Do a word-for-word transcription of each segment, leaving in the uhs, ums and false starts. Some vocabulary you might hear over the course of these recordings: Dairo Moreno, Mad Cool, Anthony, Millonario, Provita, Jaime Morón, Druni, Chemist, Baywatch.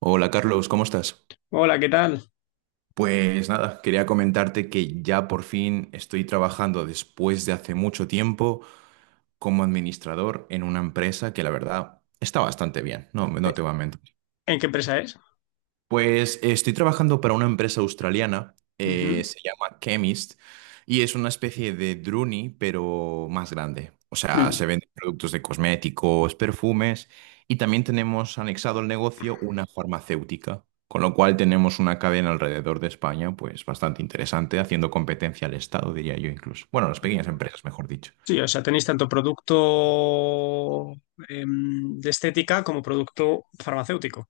Hola Carlos, ¿cómo estás? Hola, ¿qué tal? Pues nada, quería comentarte que ya por fin estoy trabajando después de hace mucho tiempo como administrador en una empresa que la verdad está bastante bien, no, no te voy a mentir. ¿En qué empresa es? Pues estoy trabajando para una empresa australiana, eh, Ujú. se llama Chemist, y es una especie de Druni, pero más grande. O sea, Mm. se venden productos de cosméticos, perfumes, y también tenemos anexado al negocio una farmacéutica, con lo cual tenemos una cadena alrededor de España, pues bastante interesante, haciendo competencia al Estado, diría yo incluso. Bueno, a las pequeñas empresas, mejor dicho. Sí, o sea, tenéis tanto producto em, de estética como producto farmacéutico.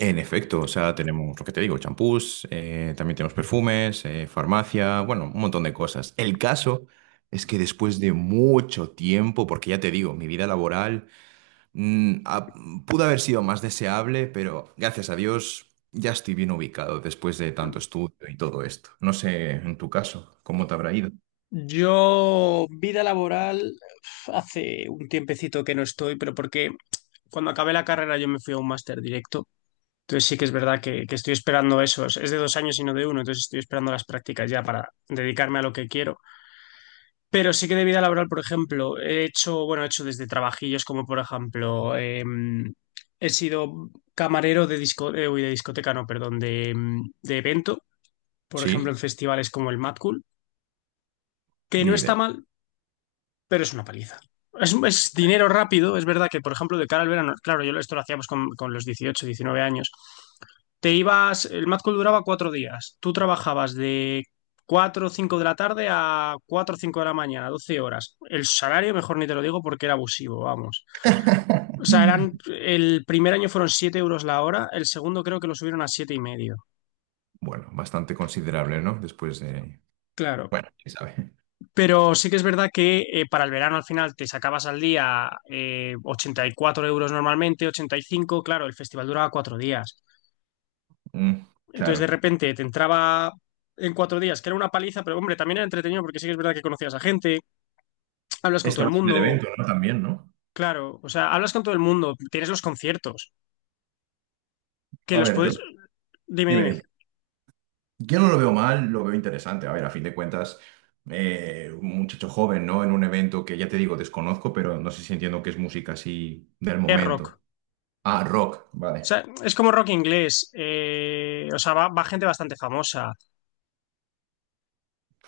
En efecto, o sea, tenemos lo que te digo, champús, eh, también tenemos perfumes, eh, farmacia, bueno, un montón de cosas. El caso es que después de mucho tiempo, porque ya te digo, mi vida laboral mm, ha- pudo haber sido más deseable, pero gracias a Dios ya estoy bien ubicado después de tanto Mm. estudio y todo esto. No sé, en tu caso, ¿cómo te habrá ido? Yo, vida laboral, hace un tiempecito que no estoy, pero porque cuando acabé la carrera yo me fui a un máster directo. Entonces sí que es verdad que, que estoy esperando eso. Es es de dos años y no de uno, entonces estoy esperando las prácticas ya para dedicarme a lo que quiero. Pero sí que de vida laboral, por ejemplo, he hecho, bueno, he hecho desde trabajillos como, por ejemplo, em, he sido camarero de disco, eh, uy, de discoteca, no, perdón, de, em, de evento, por ejemplo, Sí, en festivales como el Mad Cool, que no ni está idea. mal, pero es una paliza. Es, es dinero rápido, es verdad que, por ejemplo, de cara al verano, claro, yo esto lo hacíamos con, con los dieciocho, diecinueve años, te ibas, el Mad Cool duraba cuatro días, tú trabajabas de cuatro o cinco de la tarde a cuatro o cinco de la mañana, doce horas. El salario, mejor ni te lo digo porque era abusivo, vamos. O sea, eran, el primer año fueron siete euros la hora, el segundo creo que lo subieron a siete y medio. Bueno, bastante considerable, ¿no? Después de... Claro. Bueno, quién sabe. Pero sí que es verdad que eh, para el verano al final te sacabas al día eh, ochenta y cuatro euros normalmente, ochenta y cinco, claro, el festival duraba cuatro días. Mm, Entonces de claro. repente te entraba en cuatro días, que era una paliza, pero hombre, también era entretenido porque sí que es verdad que conocías a gente, hablas con todo Este el va a ser el mundo, evento, ¿no? También, ¿no? claro, o sea, hablas con todo el mundo, tienes los conciertos, que A los ver, yo, puedes... Dime, dime, dime, dime. Yo no lo veo mal, lo veo interesante. A ver, a fin de cuentas, eh, un muchacho joven, ¿no? En un evento que ya te digo, desconozco, pero no sé si entiendo que es música así del es rock. momento. Ah, rock, O vale. sea, es como rock inglés, eh, o sea, va, va gente bastante famosa.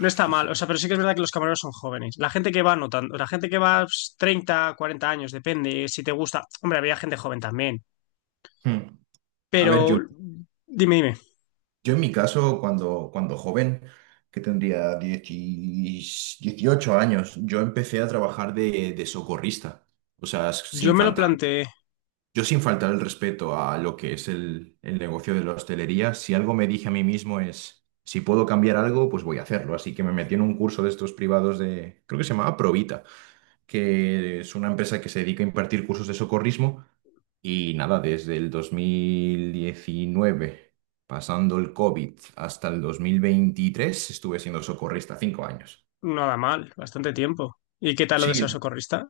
No está Pues, mal, sí. o sea, pero sí que es verdad que los camareros son jóvenes. La gente que va notando, la gente que va pues, treinta, cuarenta años, depende si te gusta. Hombre, había gente joven también. Hmm. A ver, Pero yo, dime, dime, yo en mi caso, cuando, cuando joven, que tendría 10 dieciocho años, yo empecé a trabajar de, de socorrista. O sea, yo sin me lo faltar planteé. Yo sin faltar el respeto a lo que es el, el negocio de la hostelería, si algo me dije a mí mismo es, si puedo cambiar algo, pues voy a hacerlo. Así que me metí en un curso de estos privados de, creo que se llamaba Provita, que es una empresa que se dedica a impartir cursos de socorrismo. Y nada, desde el dos mil diecinueve, pasando el COVID hasta el dos mil veintitrés, estuve siendo socorrista cinco años. Nada mal, bastante tiempo. ¿Y qué tal lo de Sí, ser socorrista?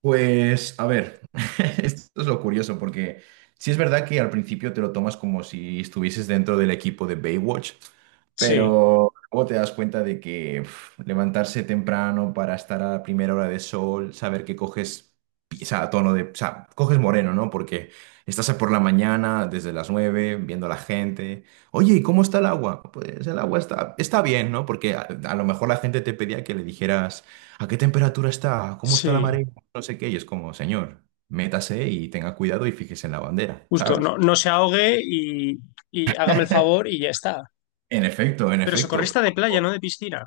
pues, a ver, esto es lo curioso, porque sí es verdad que al principio te lo tomas como si estuvieses dentro del equipo de Baywatch, Sí, pero luego te das cuenta de que uf, levantarse temprano para estar a la primera hora de sol, saber que coges, pi- o sea, tono de, o sea, coges moreno, ¿no? Porque estás por la mañana, desde las nueve, viendo a la gente. Oye, ¿y cómo está el agua? Pues el agua está, está bien, ¿no? Porque a a lo mejor la gente te pedía que le dijeras... ¿A qué temperatura está? ¿Cómo está la sí, marea? No sé qué, y es como, señor, métase y tenga cuidado y fíjese en la bandera, justo, no, ¿sabes? no se ahogue y, y hágame el favor y ya está. En efecto, en Pero efecto. socorrista de playa, Pero, no de piscina,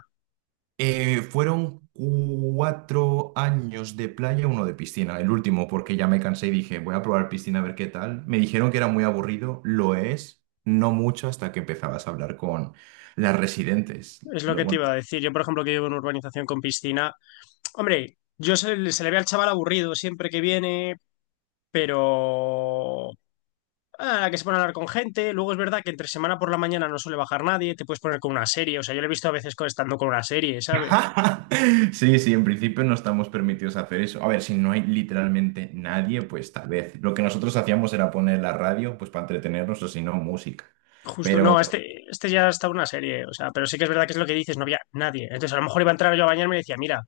eh, fueron cuatro años de playa, uno de piscina, el último, porque ya me cansé y dije, voy a probar piscina a ver qué tal. Me dijeron que era muy aburrido, lo es, no mucho hasta que empezabas a hablar con las residentes. es lo Lo- que te Bueno, iba a decir. Yo, por ejemplo, que vivo en una urbanización con piscina, hombre, yo se, se le ve al chaval aburrido siempre que viene, pero a la que se pone a hablar con gente. Luego es verdad que entre semana por la mañana no suele bajar nadie, te puedes poner con una serie. O sea, yo lo he visto a veces con- estando con una serie, ¿sabes? sí, sí, en principio no estamos permitidos hacer eso. A ver, si no hay literalmente nadie, pues tal vez. Lo que nosotros hacíamos era poner la radio, pues para entretenernos o si no, música. Justo, Pero, no, este, este ya está una serie. O sea, pero sí que es verdad que es lo que dices, no había nadie. Entonces, a lo mejor iba a entrar yo a bañarme y decía, mira,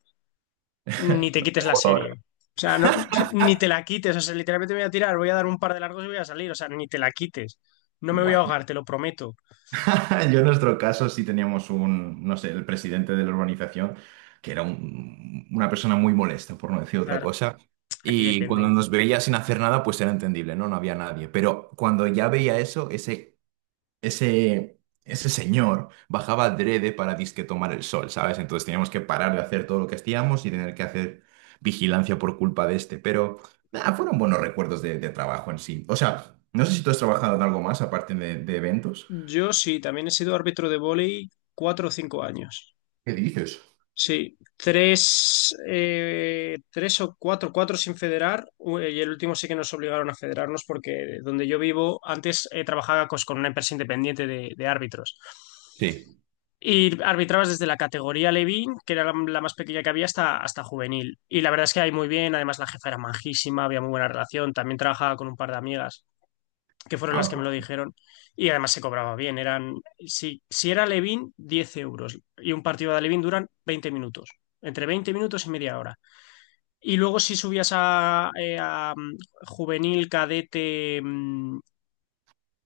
ni te quites la joder, serie. O sea, no, ni te la quites. O sea, literalmente me voy a tirar, voy a dar un par de largos y voy a salir. O sea, ni te la quites. No me voy a bueno, ahogar, te lo prometo. yo en nuestro caso sí teníamos un, no sé, el presidente de la urbanización, que era un- una persona muy molesta, por no decir otra Claro, cosa. aquí Y cuando depende. nos veía sin hacer nada, pues era entendible, ¿no? No había nadie. Pero cuando ya veía eso, ese ese, ese señor bajaba adrede para disque tomar el sol, ¿sabes? Entonces teníamos que parar de hacer todo lo que hacíamos y tener que hacer vigilancia por culpa de este, pero nah, fueron buenos recuerdos de, de trabajo en sí. O sea, no sé si tú has trabajado en algo más aparte de, de eventos. Yo sí, también he sido árbitro de vóley cuatro o cinco años. ¿Qué dices? Sí, tres, eh, tres o cuatro, cuatro sin federar, u- eh, y el último sí que nos obligaron a federarnos porque donde yo vivo, antes eh, trabajaba cos- con una empresa independiente de, de árbitros. Sí. Y arbitrabas desde la categoría Levín, que era la, la más pequeña que había, hasta, hasta juvenil. Y la verdad es que ahí muy bien, además la jefa era majísima, había muy buena relación, también trabajaba con un par de amigas que fueron las Ah, que me lo pues, dijeron. Y además se cobraba bien. Eran, si, si era Levin, diez euros. Y un partido de Levin duran veinte minutos. Entre veinte minutos y media hora. Y luego si subías a, eh, a, um, juvenil, cadete mm,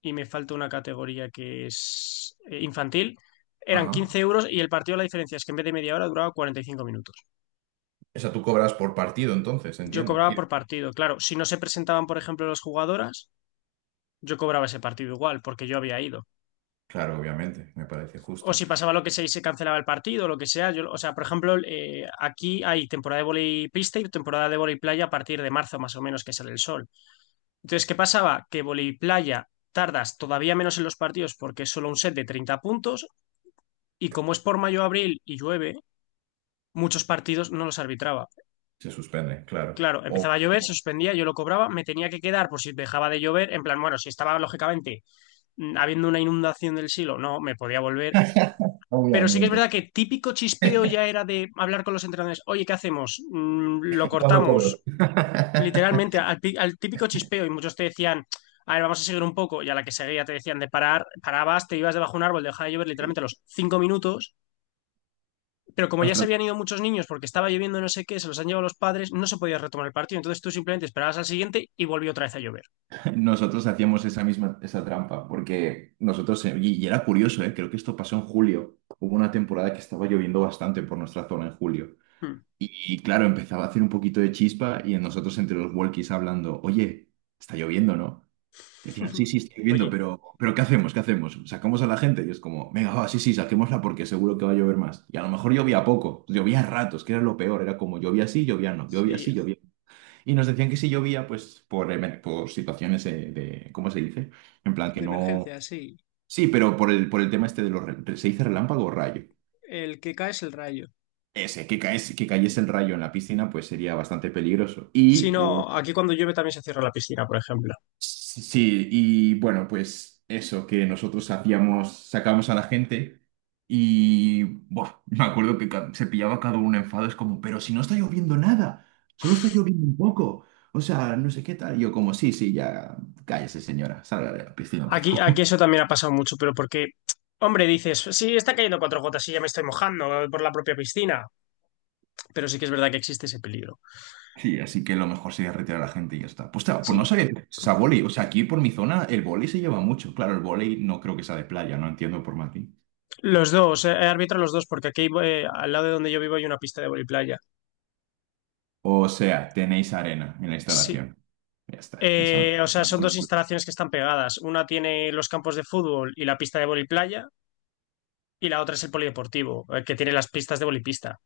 y me falta una categoría que es eh, infantil, eran ajá. quince euros y el partido la diferencia es que en vez de media hora duraba cuarenta y cinco minutos. O sea, tú cobras por partido, entonces, Yo entiendo. cobraba Y por partido. Claro, si no se presentaban, por ejemplo, las jugadoras, yo cobraba ese partido igual porque yo había ido. claro, obviamente, me parece O justo. si pasaba lo que sea y se cancelaba el partido, lo que sea. Yo, o sea, por ejemplo, eh, aquí hay temporada de vóley pista y temporada de vóley playa a partir de marzo, más o menos, que sale el sol. Entonces, ¿qué pasaba? Que vóley playa tardas todavía menos en los partidos porque es solo un set de treinta puntos y como es por mayo-abril y llueve, muchos partidos no los arbitraba. Se suspende, claro. Claro, empezaba O- a llover, se suspendía, yo lo cobraba, me tenía que quedar por si dejaba de llover, en plan, bueno, si estaba lógicamente mm, habiendo una inundación del silo, no, me podía volver. Pero sí que es Obviamente. verdad que típico chispeo ya era de hablar con los entrenadores, oye, ¿qué hacemos? Mm, lo ¿Cuándo cobro? cortamos, literalmente, al, pi- al típico chispeo, y muchos te decían, a ver, vamos a seguir un poco, y a la que seguía te decían de parar, parabas, te ibas debajo de un árbol, dejaba de llover literalmente a los cinco minutos, pero como ya se Ostras, habían ido muchos niños porque estaba lloviendo no sé qué, se los han llevado los padres, no se podía retomar el partido, entonces tú simplemente esperabas al siguiente y volvió otra vez a llover. nosotros hacíamos esa misma esa trampa, porque nosotros, eh, y, y era curioso, eh, creo que esto pasó en julio, hubo una temporada que estaba lloviendo bastante por nuestra zona en julio, Hmm. y, y claro, empezaba a hacer un poquito de chispa y en nosotros entre los walkies hablando, oye, está lloviendo, ¿no? Decían, sí, sí, está lloviendo, Oye, pero, pero ¿qué hacemos? ¿Qué hacemos? ¿Sacamos a la gente? Y es como, venga, va, sí, sí, saquémosla porque seguro que va a llover más. Y a lo mejor llovía poco, llovía a ratos, que era lo peor, era como llovía así, llovía no, llovía sí, así, llovía. Y nos decían que si llovía, pues por, emer- por situaciones eh, de, ¿cómo se dice? En plan que de no... emergencia, sí. Sí, pero por el, por el tema este de los... re- ¿Se dice relámpago o rayo? El que cae es el rayo. Ese, que caes, que cayese el rayo en la piscina, pues sería bastante peligroso. Sí, Y hubo... no, aquí cuando llueve también se cierra la piscina, por ejemplo. Sí, sí, y bueno, pues eso, que nosotros hacíamos, sacábamos a la gente y buah, me acuerdo que ca- se pillaba cada uno enfado, es como, pero si no está lloviendo nada, solo está lloviendo un poco, o sea, no sé qué tal. Yo como, sí, sí, ya cállese señora, salga de la piscina, por Aquí, aquí favor. eso también ha pasado mucho, pero porque, hombre, dices, sí, está cayendo cuatro gotas y ya me estoy mojando por la propia piscina, pero sí que es verdad que existe ese peligro. Sí, así que lo mejor sería retirar a la gente y ya está. Pues, claro, pues no Sí, sabía que se a vóley, o sea, aquí por mi zona el vóley se lleva mucho, claro, el vóley no creo que sea de playa, no entiendo por Martín. los dos, eh, arbitro los dos, porque aquí eh, al lado de donde yo vivo hay una pista de voliplaya. O sea, tenéis arena en la Sí. instalación. Ya está, eso no. Eh, o sea, son dos instalaciones que están pegadas. Una tiene los campos de fútbol y la pista de voliplaya y la otra es el polideportivo, el que tiene las pistas de bolipista.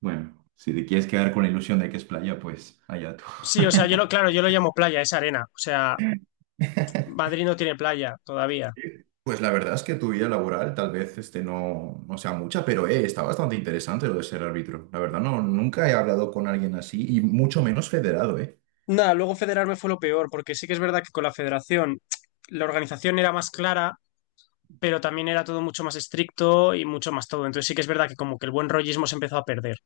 Bueno, si te quieres quedar con la ilusión de que es playa, pues allá tú. Sí, o sea, yo lo, claro, yo lo llamo playa, es arena. O sea, Madrid no tiene playa todavía. Pues la verdad es que tu vida laboral tal vez este, no, no sea mucha, pero eh, está bastante interesante lo de ser árbitro. La verdad, no, nunca he hablado con alguien así y mucho menos federado, ¿eh? Nada, luego federarme fue lo peor, porque sí que es verdad que con la federación la organización era más clara, pero también era todo mucho más estricto y mucho más todo. Entonces sí que es verdad que como que el buen rollismo se empezó a perder.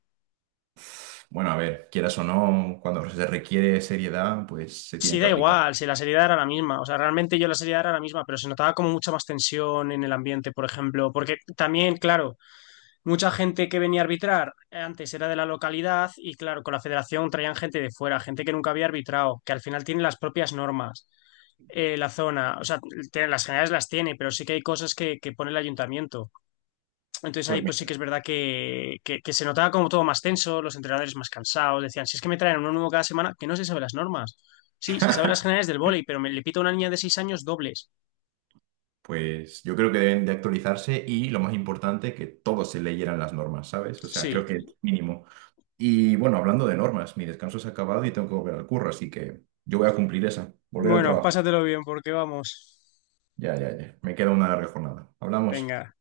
Bueno, a ver, quieras o no, cuando se requiere seriedad, pues se Sí, tiene que da aplicar. igual, si la seriedad era la misma. O sea, realmente yo la seriedad era la misma, pero se notaba como mucha más tensión en el ambiente, por ejemplo. Porque también, claro, mucha gente que venía a arbitrar antes era de la localidad y claro, con la federación traían gente de fuera, gente que nunca había arbitrado, que al final tiene las propias normas, eh, la zona, o sea, tiene- las generales las tiene, pero sí que hay cosas que, que pone el ayuntamiento. Entonces ahí Pues pues sí que mira. es verdad que, que- que se notaba como todo más tenso, los entrenadores más cansados, decían, si es que me traen uno nuevo cada semana, que no se sabe las normas. Sí, se sabe las generales del vóley, pero me le pito a una niña de seis años dobles. Pues yo creo que deben de actualizarse y lo más importante, que todos se leyeran las normas, ¿sabes? O sea, creo que es Sí. mínimo. Y bueno, hablando de normas, mi descanso se ha acabado y tengo que volver al curro, así que yo voy a cumplir esa, volver al Bueno, trabajo. pásatelo bien porque vamos. Ya, ya, ya. Me queda una larga jornada. Hablamos. Venga.